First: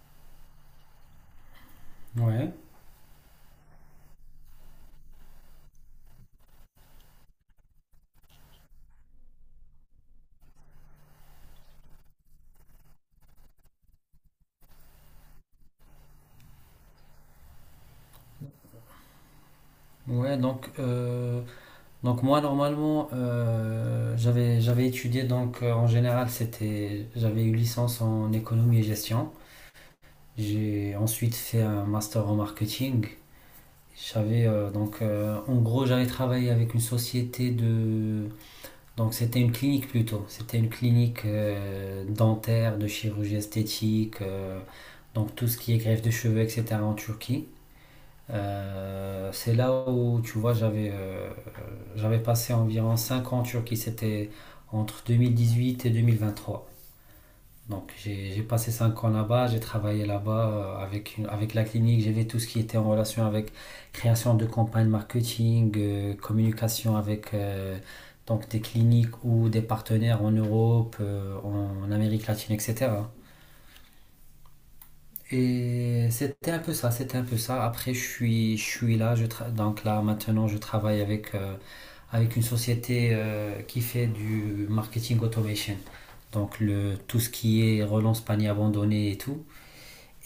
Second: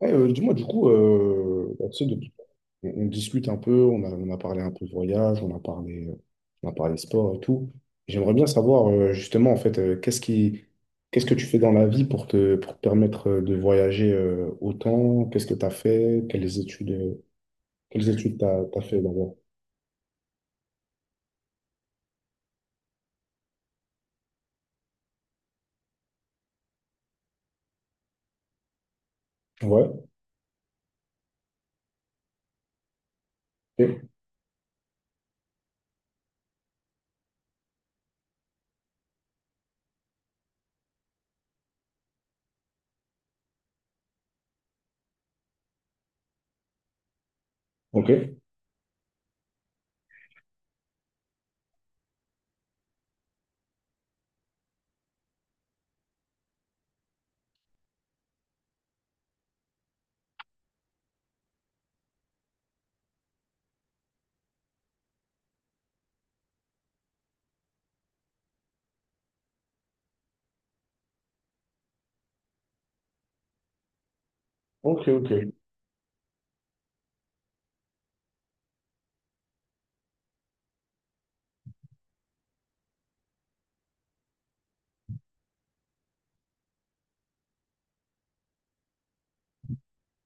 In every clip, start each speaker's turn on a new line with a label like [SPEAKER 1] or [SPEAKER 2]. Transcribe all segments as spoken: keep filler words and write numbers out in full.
[SPEAKER 1] Ouais, euh, dis-moi, du coup, euh, bah, tu sais, depuis-
[SPEAKER 2] Ouais,
[SPEAKER 1] on, on discute un peu, on a, on a parlé un peu de voyage, on a parlé, euh, on a parlé sport et tout. J'aimerais bien savoir, euh, justement, en fait, euh, qu'est-ce qui, qu'est-ce que tu fais dans la vie pour te, pour te permettre euh, de voyager euh, autant? Qu'est-ce que tu as fait? Quelles études, euh, quelles études tu as fait d'abord?
[SPEAKER 2] ouais, donc, euh, donc moi normalement euh, j'avais j'avais étudié donc euh, en général c'était j'avais eu licence en économie et gestion.
[SPEAKER 1] Ouais,
[SPEAKER 2] J'ai ensuite fait un master en marketing.
[SPEAKER 1] ok,
[SPEAKER 2] J'avais euh, donc euh, en gros j'avais travaillé avec une société de donc c'était une clinique plutôt. C'était une clinique euh, dentaire, de chirurgie esthétique, euh, donc tout ce qui est greffe de cheveux, et cetera en Turquie.
[SPEAKER 1] ok,
[SPEAKER 2] Euh, c'est là où, tu vois, j'avais euh, j'avais passé environ cinq ans en Turquie. C'était entre deux mille dix huit et deux mille vingt trois. Donc j'ai j'ai passé cinq ans là-bas, j'ai travaillé là-bas euh, avec, une- avec la clinique. J'ai vu tout ce qui était en relation avec création de campagnes marketing, euh, communication avec euh, donc des cliniques ou des partenaires en Europe, euh, en Amérique latine, et cetera.
[SPEAKER 1] ok,
[SPEAKER 2] Et c'était un peu ça, c'était un peu ça. Après, je suis, je suis là, je tra- donc là maintenant, je travaille avec, euh, avec une société euh, qui fait du marketing automation. Donc le, tout ce qui est relance panier abandonné et tout.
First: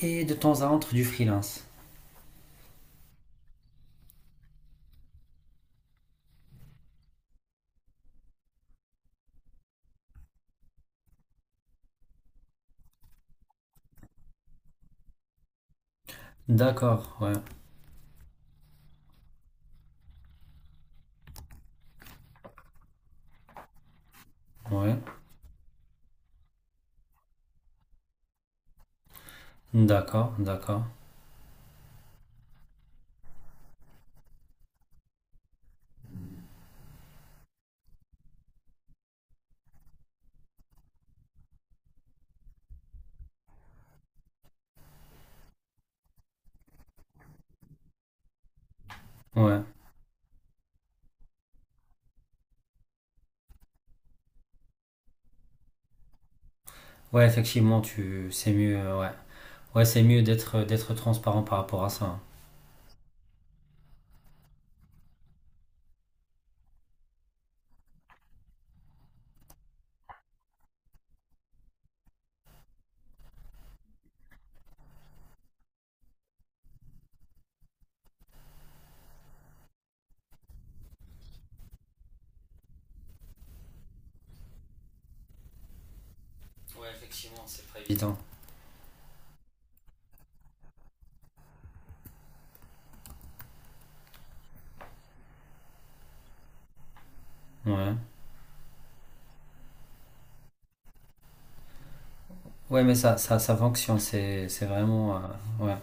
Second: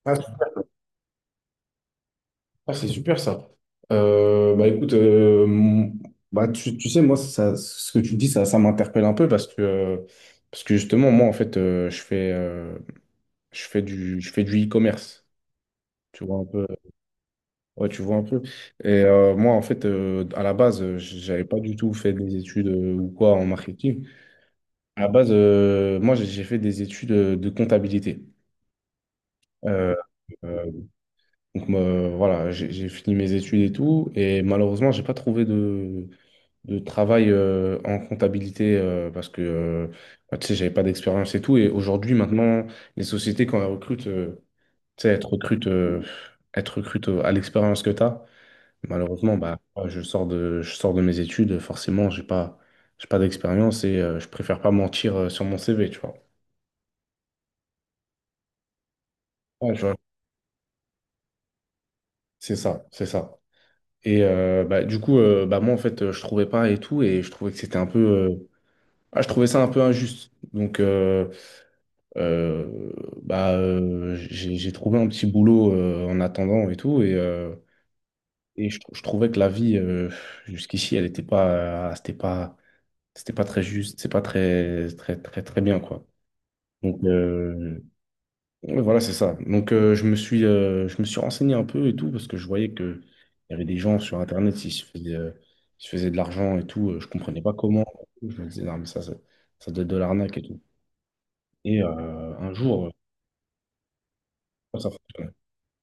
[SPEAKER 2] Et de
[SPEAKER 1] ok.
[SPEAKER 2] temps à autre, du freelance.
[SPEAKER 1] Ah, c'est super ça. Euh, bah écoute, euh, mon- bah, tu, tu sais, moi, ça, ce que tu dis, ça, ça m'interpelle un peu parce que, euh, parce que justement, moi, en fait, euh, je fais, euh, je fais du, je fais du e-commerce. Tu vois un peu.
[SPEAKER 2] D'accord, ouais,
[SPEAKER 1] Ouais, tu vois un peu. Et euh, moi, en fait, euh, à la base, euh, j'avais pas du tout fait des études euh, ou quoi en marketing.
[SPEAKER 2] ouais.
[SPEAKER 1] À la base, euh, moi, j'ai j'ai fait des études euh, de comptabilité. Euh,
[SPEAKER 2] D'accord,
[SPEAKER 1] euh,
[SPEAKER 2] d'accord.
[SPEAKER 1] donc, moi, voilà, j'ai j'ai fini mes études et tout. Et malheureusement, j'ai pas trouvé de de travail euh, en comptabilité euh, parce que euh, bah, tu sais, j'avais pas d'expérience et tout. Et aujourd'hui, maintenant, les sociétés, quand elles recrutent, euh, tu sais, elles te recrutent, euh, elles te recrutent à l'expérience que tu as. Malheureusement, bah,
[SPEAKER 2] Ouais,
[SPEAKER 1] moi, je sors de, je sors de mes études, forcément, j'ai pas, j'ai pas d'expérience et euh, je préfère pas mentir euh, sur mon C V, tu vois.
[SPEAKER 2] ouais, effectivement, tu, c'est mieux, euh, ouais.
[SPEAKER 1] Ouais, je
[SPEAKER 2] Ouais,
[SPEAKER 1] vois.
[SPEAKER 2] c'est mieux d'être, d'être transparent par rapport à ça.
[SPEAKER 1] C'est ça, c'est ça. Et euh, bah, du coup, euh, bah, moi, en fait, euh, je trouvais pas et tout, et je trouvais que c'était un peu, euh, ah, je trouvais ça un peu injuste. Donc, euh, Euh, bah, euh, j'ai j'ai trouvé un petit boulot euh, en attendant et tout. Et, euh, et je, trou- je trouvais que la vie, euh, jusqu'ici, elle n'était pas, euh, c'était pas, c'était pas très juste, c'est pas très, très, très, très bien, quoi.
[SPEAKER 2] Ouais,
[SPEAKER 1] Donc,
[SPEAKER 2] effectivement, c'est pas
[SPEAKER 1] euh,
[SPEAKER 2] évident.
[SPEAKER 1] ouais, voilà, c'est ça. Donc, euh, je me suis, euh, je me suis renseigné un peu et tout, parce que je voyais que il y avait des gens sur Internet qui se faisaient, euh, qui se faisaient de l'argent et tout. Euh, Je comprenais pas comment.
[SPEAKER 2] Ouais.
[SPEAKER 1] Je me disais, non, mais ça, ça, ça doit être de l'arnaque et tout. Et euh, un
[SPEAKER 2] Ouais,
[SPEAKER 1] jour, euh,
[SPEAKER 2] mais ça, ça, ça fonctionne, c'est, c'est
[SPEAKER 1] ça
[SPEAKER 2] vraiment. euh,
[SPEAKER 1] fonctionne.
[SPEAKER 2] Ouais,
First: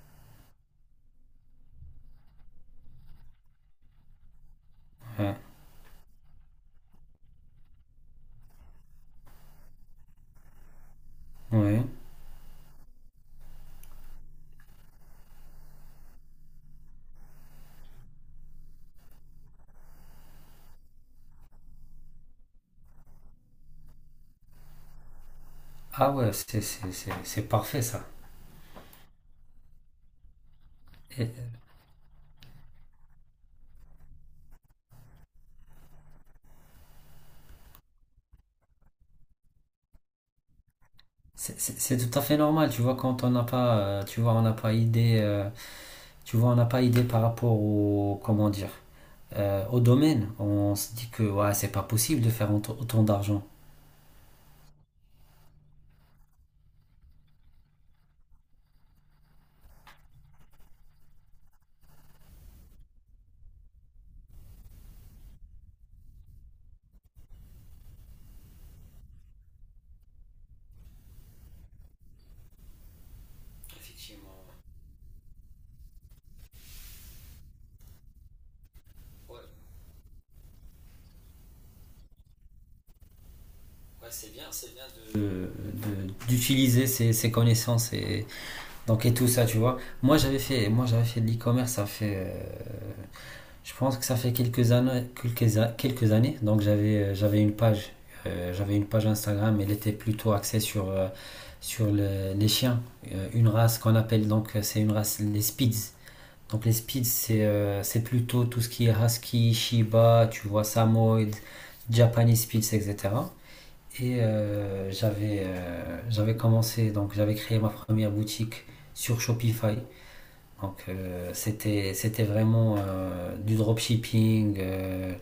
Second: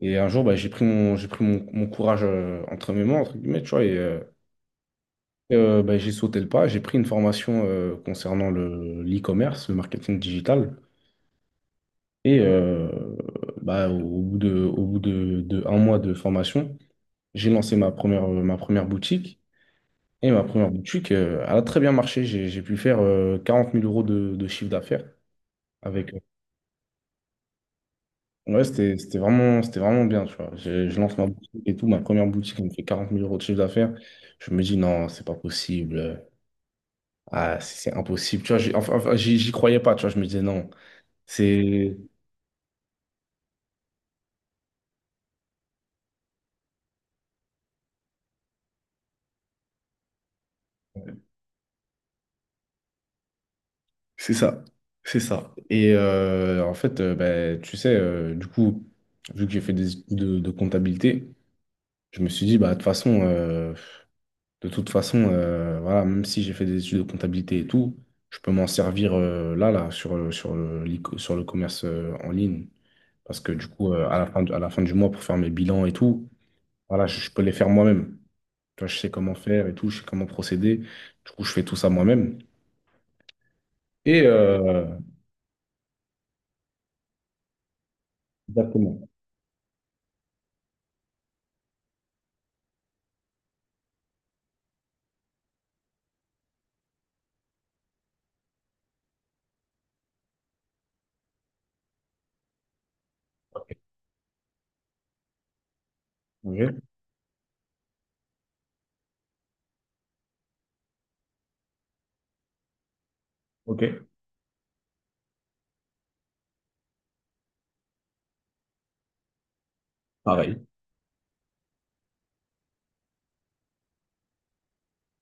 [SPEAKER 1] Et un jour, bah, j'ai pris mon, j'ai pris mon, mon courage euh, entre mes mains, entre guillemets, tu vois, et euh,
[SPEAKER 2] ouais,
[SPEAKER 1] euh, bah, j'ai sauté le pas. J'ai pris une formation euh, concernant le, l'e-commerce, le marketing digital.
[SPEAKER 2] ouais.
[SPEAKER 1] Et euh, bah, au au bout de, au bout de, de un mois de formation, j'ai lancé ma première, euh, ma première boutique. Et ma première boutique, euh, elle a très bien marché. J'ai, j'ai pu faire euh, quarante mille euros de, de chiffre d'affaires
[SPEAKER 2] Ah
[SPEAKER 1] avec.
[SPEAKER 2] ouais, c'est, c'est, c'est, c'est parfait ça.
[SPEAKER 1] Ouais, c'était c'était vraiment, c'était vraiment bien, tu vois. Je, je lance
[SPEAKER 2] Et, euh,
[SPEAKER 1] ma boutique et tout. Ma première boutique, elle me fait quarante mille euros de chiffre d'affaires. Je me dis, non, c'est pas possible. Ah, c'est c'est impossible. Tu vois, j'ai- enfin, enfin, j'y j'y croyais pas, tu vois. Je me disais, non,
[SPEAKER 2] c'est, c'est-
[SPEAKER 1] c'est
[SPEAKER 2] c'est tout à fait normal, tu vois, quand on n'a pas, euh, tu vois, on n'a pas idée, euh, tu vois, on n'a pas idée par rapport au, comment dire, euh, au domaine. On se dit que ouais, c'est pas possible de faire autant autant d'argent.
[SPEAKER 1] c'est ça. C'est ça. Et euh, en fait, euh, ben, tu sais, euh, du coup, vu que j'ai fait des études de, de comptabilité, je me suis dit, bah, de toute façon, euh, De toute façon, euh, voilà, même si j'ai fait des études de comptabilité et tout, je peux m'en servir euh, là, là, sur, le- sur le, l'e- sur le commerce euh, en ligne. Parce que du coup, euh, à la fin, du- à la fin du mois, pour faire mes bilans et tout, voilà, je, je peux les faire moi-même. Tu vois, je sais comment faire et tout, je sais comment procéder. Du coup, je fais tout ça moi-même. Et euh,
[SPEAKER 2] De- de- d'utiliser ses, ses connaissances et donc
[SPEAKER 1] exactement.
[SPEAKER 2] et tout ça, tu vois, moi j'avais fait moi j'avais fait de l'e-commerce, ça fait euh, je pense que ça fait quelques années, quelques, quelques années. Donc j'avais euh, j'avais une page, euh, j'avais une page Instagram. Elle était plutôt axée sur euh, sur le- les chiens. Euh, une
[SPEAKER 1] Ok.
[SPEAKER 2] race qu'on appelle, donc euh, c'est une race, les Spitz. Donc les
[SPEAKER 1] Ok.
[SPEAKER 2] Spitz, c'est euh, c'est plutôt tout ce qui est Husky, Shiba, tu vois, Samoyed, Japanese Spitz, et cetera.
[SPEAKER 1] Ok.
[SPEAKER 2] Et euh, j'avais euh, j'avais commencé, donc j'avais créé ma première boutique sur Shopify.
[SPEAKER 1] Pareil.
[SPEAKER 2] Donc euh, c'était c'était vraiment euh, du dropshipping. euh,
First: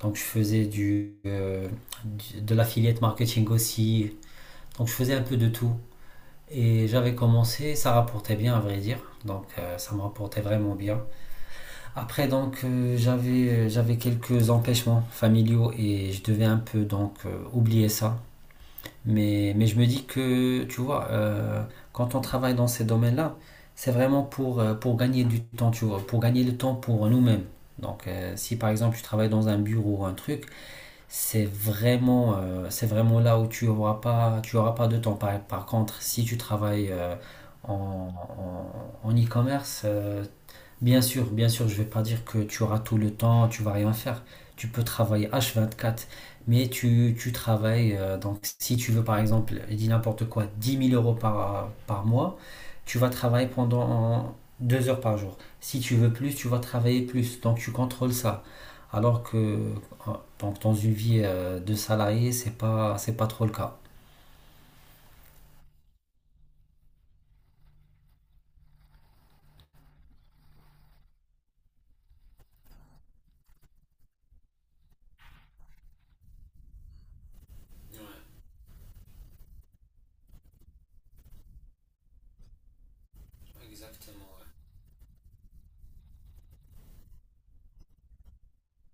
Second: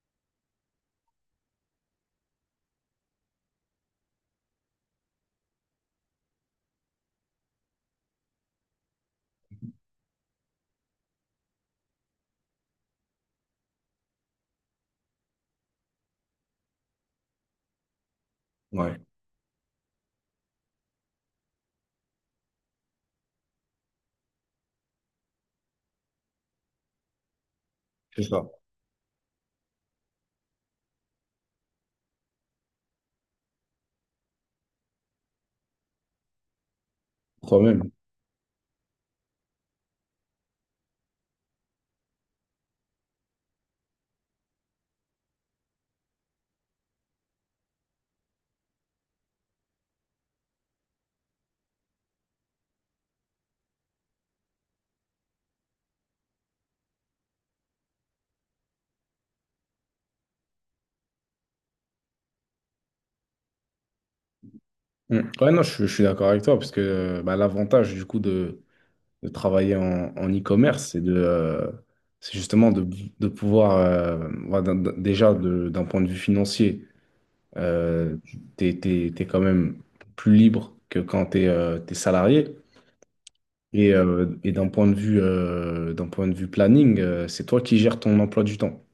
[SPEAKER 2] Donc je faisais du, euh, du- de l'affiliate marketing aussi. Donc je faisais un peu de tout. Et j'avais commencé, ça rapportait bien, à vrai dire. Donc euh, ça me rapportait vraiment bien. Après, donc euh, j'avais j'avais quelques empêchements familiaux et je devais un peu, donc euh, oublier ça.
[SPEAKER 1] Ouais,
[SPEAKER 2] Mais, mais je me dis que, tu vois, euh, quand on travaille dans ces domaines-là, c'est vraiment pour, euh, pour gagner du temps, tu vois, pour gagner le temps pour nous-mêmes. Donc,
[SPEAKER 1] c'est
[SPEAKER 2] euh,
[SPEAKER 1] ça.
[SPEAKER 2] si par exemple tu travailles dans un bureau ou un truc, c'est vraiment, euh, c'est vraiment là où tu auras pas, tu auras pas de temps. Par, par contre, si tu travailles euh,
[SPEAKER 1] Toi-même.
[SPEAKER 2] en, en, en e-commerce, euh, bien sûr, bien sûr, je ne vais pas dire que tu auras tout le temps, tu vas rien faire. Tu peux travailler H vingt-quatre, mais tu, tu travailles. euh, Donc, si tu veux, par exemple, je dis n'importe quoi, dix mille euros par, par mois, tu vas travailler pendant deux heures par jour. Si tu veux plus, tu vas travailler plus. Donc, tu contrôles ça. Alors que euh, donc, dans une vie euh, de salarié, c'est pas, c'est pas trop le cas.
[SPEAKER 1] Mm. Ouais, non, je, je suis d'accord avec toi, parce que euh, bah, l'avantage du coup de de travailler en, en e-commerce, c'est de, euh, c'est justement de, de pouvoir, euh, voilà, d'un- d'un- déjà de- d'un point de vue financier, euh, t'es, t'es- t'es quand même plus libre que quand t'es, euh, t'es salarié. Et, euh, et d'un point de vue, euh, d'un point de vue planning, euh, c'est toi qui gères ton emploi du temps.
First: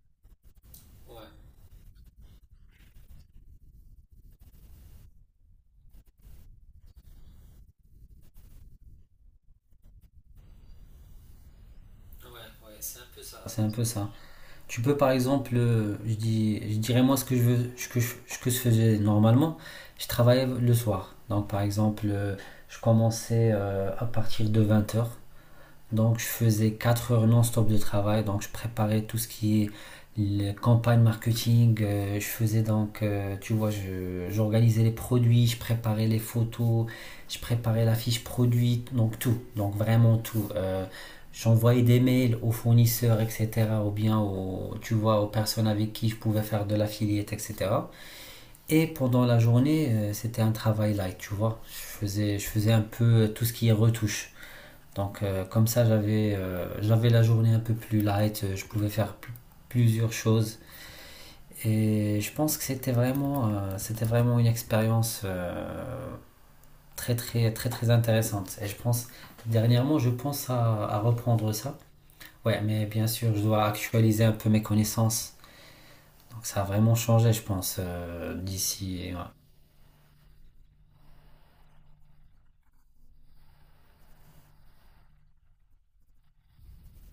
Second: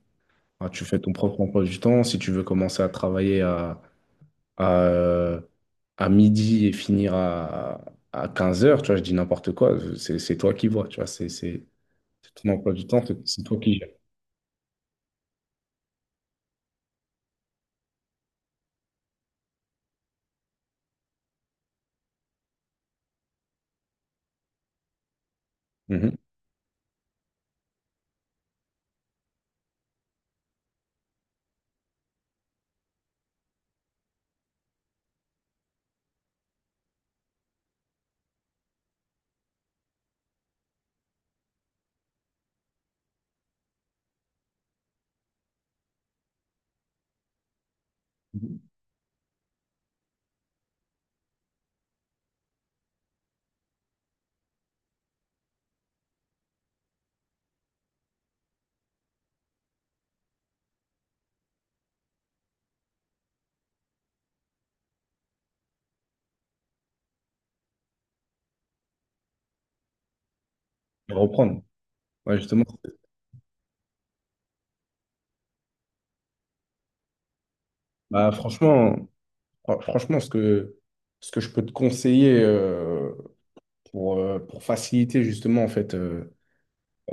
[SPEAKER 1] Ah, tu fais ton propre emploi du temps. Si tu veux commencer à travailler à, à, euh, à midi et finir à, à quinze heures, tu vois, je dis n'importe quoi, c'est c'est toi qui vois, tu vois, c'est, c'est- c'est ton emploi du
[SPEAKER 2] C'est
[SPEAKER 1] temps, c'est c'est toi
[SPEAKER 2] un
[SPEAKER 1] qui
[SPEAKER 2] peu
[SPEAKER 1] gères.
[SPEAKER 2] ça. Tu peux par exemple, euh, je, dis, je dirais moi ce que je veux, ce que je, ce que je faisais normalement, je travaillais le soir. Donc par exemple, euh, je commençais euh, à partir de vingt heures.
[SPEAKER 1] Mhm.
[SPEAKER 2] Donc je faisais quatre heures non-stop de travail, donc je préparais tout ce qui est les campagnes marketing. Euh, je faisais donc, euh, tu vois, je- j'organisais les produits, je préparais les photos, je préparais la fiche produit, donc tout, donc vraiment tout. Euh, j'envoyais des mails aux fournisseurs, et cetera, ou bien aux, tu vois, aux personnes avec qui je pouvais faire de l'affiliate, et cetera.
[SPEAKER 1] Mhm.
[SPEAKER 2] Et pendant la journée, euh, c'était un travail light, tu vois. Je faisais, je faisais un peu euh, tout ce qui est retouche. Donc euh, comme ça, j'avais euh, j'avais la journée un peu plus light, euh, je pouvais faire plusieurs choses. Et je pense que c'était vraiment, euh, c'était vraiment une expérience euh, très très très très intéressante. Et je pense, dernièrement, je pense à, à
[SPEAKER 1] Et
[SPEAKER 2] reprendre
[SPEAKER 1] reprendre.
[SPEAKER 2] ça.
[SPEAKER 1] Ouais,
[SPEAKER 2] Ouais,
[SPEAKER 1] justement.
[SPEAKER 2] mais bien sûr, je dois actualiser un peu mes connaissances. Donc ça a vraiment changé, je pense,
[SPEAKER 1] Bah,
[SPEAKER 2] euh,
[SPEAKER 1] franchement,
[SPEAKER 2] d'ici.
[SPEAKER 1] fr- franchement, ce que, ce que je peux te conseiller, euh, pour, euh, pour faciliter justement en fait, euh,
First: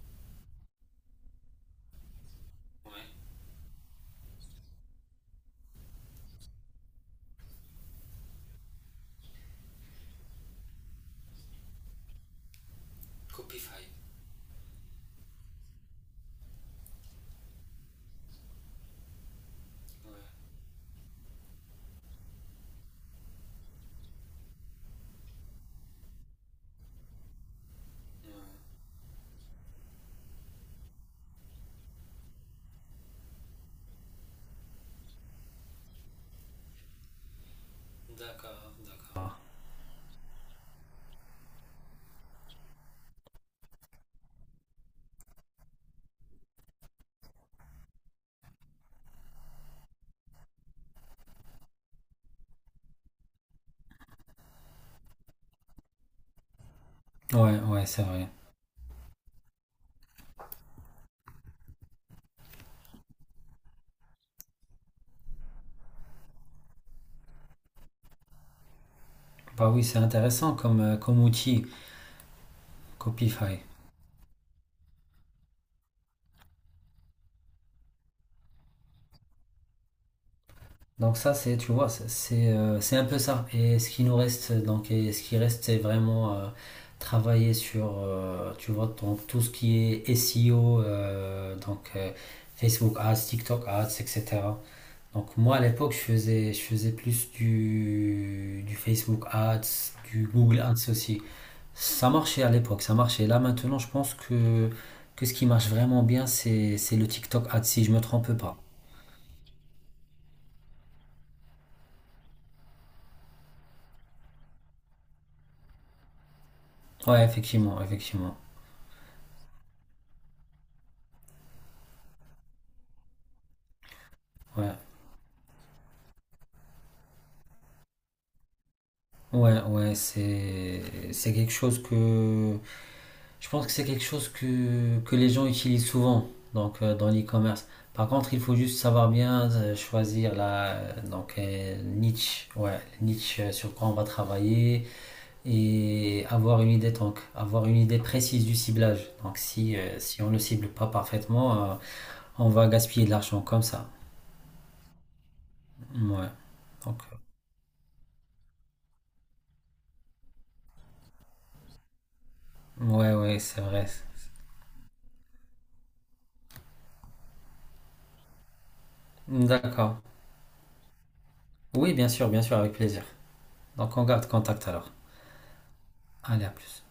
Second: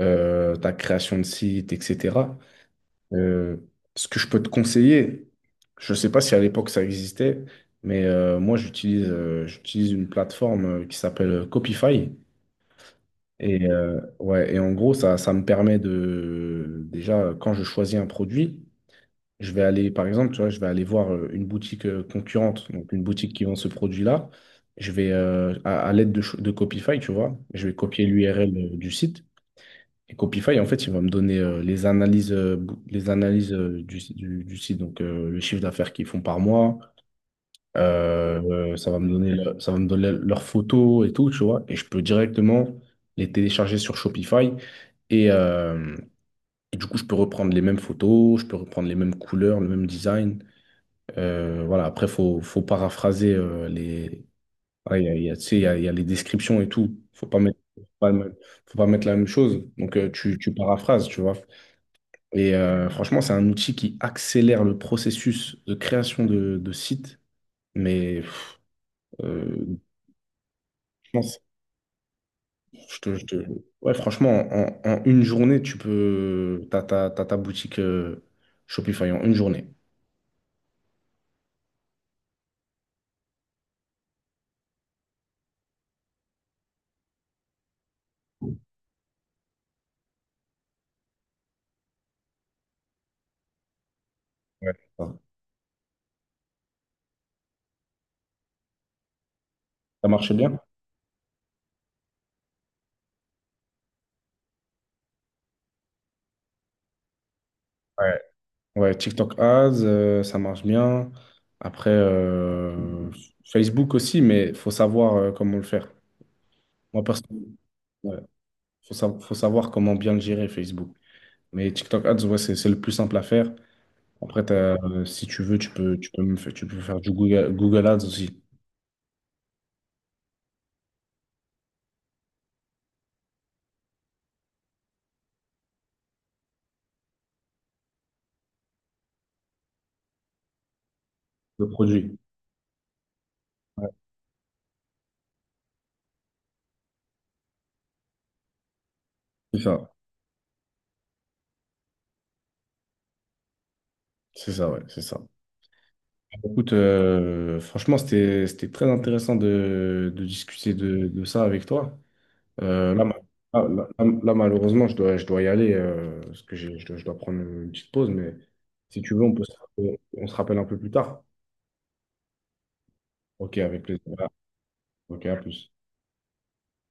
[SPEAKER 1] euh, ta création de site, et cetera euh, Ce que je peux te conseiller, je ne sais pas si à l'époque ça existait, mais euh, moi j'utilise euh, j'utilise une plateforme euh, qui s'appelle Copify. Et, euh, ouais, et en gros, ça, ça me permet de déjà quand je choisis un produit. Je vais aller, par exemple, tu vois, je vais aller voir euh, une boutique euh, concurrente, donc une boutique qui vend ce produit-là. Je vais, euh, à, à l'aide de, cho- de Copify, tu vois, je vais copier l'U R L euh, du site. Et Copify, en fait, il va me donner euh, les analyses, euh, bou- les analyses euh, du, si- du- du site, donc euh, le chiffre d'affaires qu'ils font par mois. Euh, euh, ça va me donner, le- ça va me donner leurs photos et tout, tu vois. Et je peux directement les télécharger sur Shopify. Et, euh, et du coup, je peux reprendre les mêmes photos, je peux reprendre les mêmes couleurs, le même design. Euh, voilà, après, faut, faut paraphraser euh, les. Voilà, il y a, il y a, tu sais, il y a, il y a les descriptions et tout. Faut pas
[SPEAKER 2] Ouais.
[SPEAKER 1] mettre,
[SPEAKER 2] Ouais,
[SPEAKER 1] faut
[SPEAKER 2] ouais, c'est
[SPEAKER 1] pas,
[SPEAKER 2] vrai.
[SPEAKER 1] me- faut pas mettre la même chose. Donc, euh, tu, tu paraphrases, tu vois. Et euh, franchement, c'est un outil qui accélère le processus de création de, de sites. Mais
[SPEAKER 2] Bah
[SPEAKER 1] euh,
[SPEAKER 2] oui, c'est intéressant comme, euh,
[SPEAKER 1] je
[SPEAKER 2] comme
[SPEAKER 1] pense-
[SPEAKER 2] outil,
[SPEAKER 1] je te, je te-
[SPEAKER 2] Copify.
[SPEAKER 1] Ouais, franchement, en, en une journée, tu peux. T'as, ta t'as ta boutique euh, Shopify en une journée.
[SPEAKER 2] Donc ça, c'est, tu vois, c'est c'est, euh, c'est un peu ça. Et ce qui nous reste, donc, et ce qui reste, c'est vraiment euh, travailler sur, euh, tu vois, donc, tout ce qui est S E O, euh, donc euh, Facebook Ads, TikTok Ads, et cetera.
[SPEAKER 1] Ouais.
[SPEAKER 2] Donc moi, à l'époque, je faisais, je faisais plus du, du Facebook Ads,
[SPEAKER 1] Ça
[SPEAKER 2] du
[SPEAKER 1] marche bien?
[SPEAKER 2] Google Ads aussi. Ça marchait à l'époque, ça marchait. Là, maintenant, je pense que, que ce qui marche vraiment bien, c'est, c'est le TikTok Ads, si je me
[SPEAKER 1] Ouais.
[SPEAKER 2] trompe pas.
[SPEAKER 1] Ouais, TikTok Ads, euh, ça marche bien. Après, euh, Facebook aussi, mais il faut savoir euh, comment le faire. Moi,
[SPEAKER 2] Ouais,
[SPEAKER 1] personnellement,
[SPEAKER 2] effectivement,
[SPEAKER 1] ouais,
[SPEAKER 2] effectivement.
[SPEAKER 1] faut sa- faut savoir comment bien le gérer, Facebook. Mais TikTok Ads, ouais, c'est c'est le plus simple à faire. Après, t'as,
[SPEAKER 2] Ouais.
[SPEAKER 1] euh, si tu veux, tu peux, tu peux, me faire, tu peux faire du Google, Google Ads aussi,
[SPEAKER 2] Ouais, ouais, c'est c'est quelque chose que je pense que c'est quelque chose que que les gens utilisent souvent, donc euh, dans l'e-commerce. Par contre, il faut juste savoir bien euh, choisir la donc
[SPEAKER 1] le
[SPEAKER 2] euh,
[SPEAKER 1] produit.
[SPEAKER 2] niche, ouais, niche euh, sur quoi
[SPEAKER 1] Ouais,
[SPEAKER 2] on va travailler, et avoir une idée donc avoir une idée précise du ciblage. Donc
[SPEAKER 1] c'est
[SPEAKER 2] si
[SPEAKER 1] ça,
[SPEAKER 2] euh, si on ne cible pas parfaitement, euh, on va gaspiller de l'argent comme ça.
[SPEAKER 1] c'est ça, ouais, c'est ça.
[SPEAKER 2] Ouais.
[SPEAKER 1] Écoute,
[SPEAKER 2] Donc
[SPEAKER 1] euh, franchement, c'était, c'était très intéressant de, de discuter de, de ça avec toi.
[SPEAKER 2] euh,
[SPEAKER 1] Euh, là, ma-
[SPEAKER 2] ouais, ouais, c'est
[SPEAKER 1] ah,
[SPEAKER 2] vrai.
[SPEAKER 1] là, là- là, malheureusement, je dois, je dois y aller euh, parce que j'ai- je dois, je dois prendre une petite pause. Mais si tu veux, on peut se,
[SPEAKER 2] D'accord.
[SPEAKER 1] on se rappelle un peu plus tard.
[SPEAKER 2] Oui, bien sûr, bien sûr, avec plaisir.
[SPEAKER 1] Ok, avec
[SPEAKER 2] Donc
[SPEAKER 1] plaisir.
[SPEAKER 2] on garde
[SPEAKER 1] Voilà.
[SPEAKER 2] contact alors.
[SPEAKER 1] Ok, à plus.
[SPEAKER 2] Allez, à plus.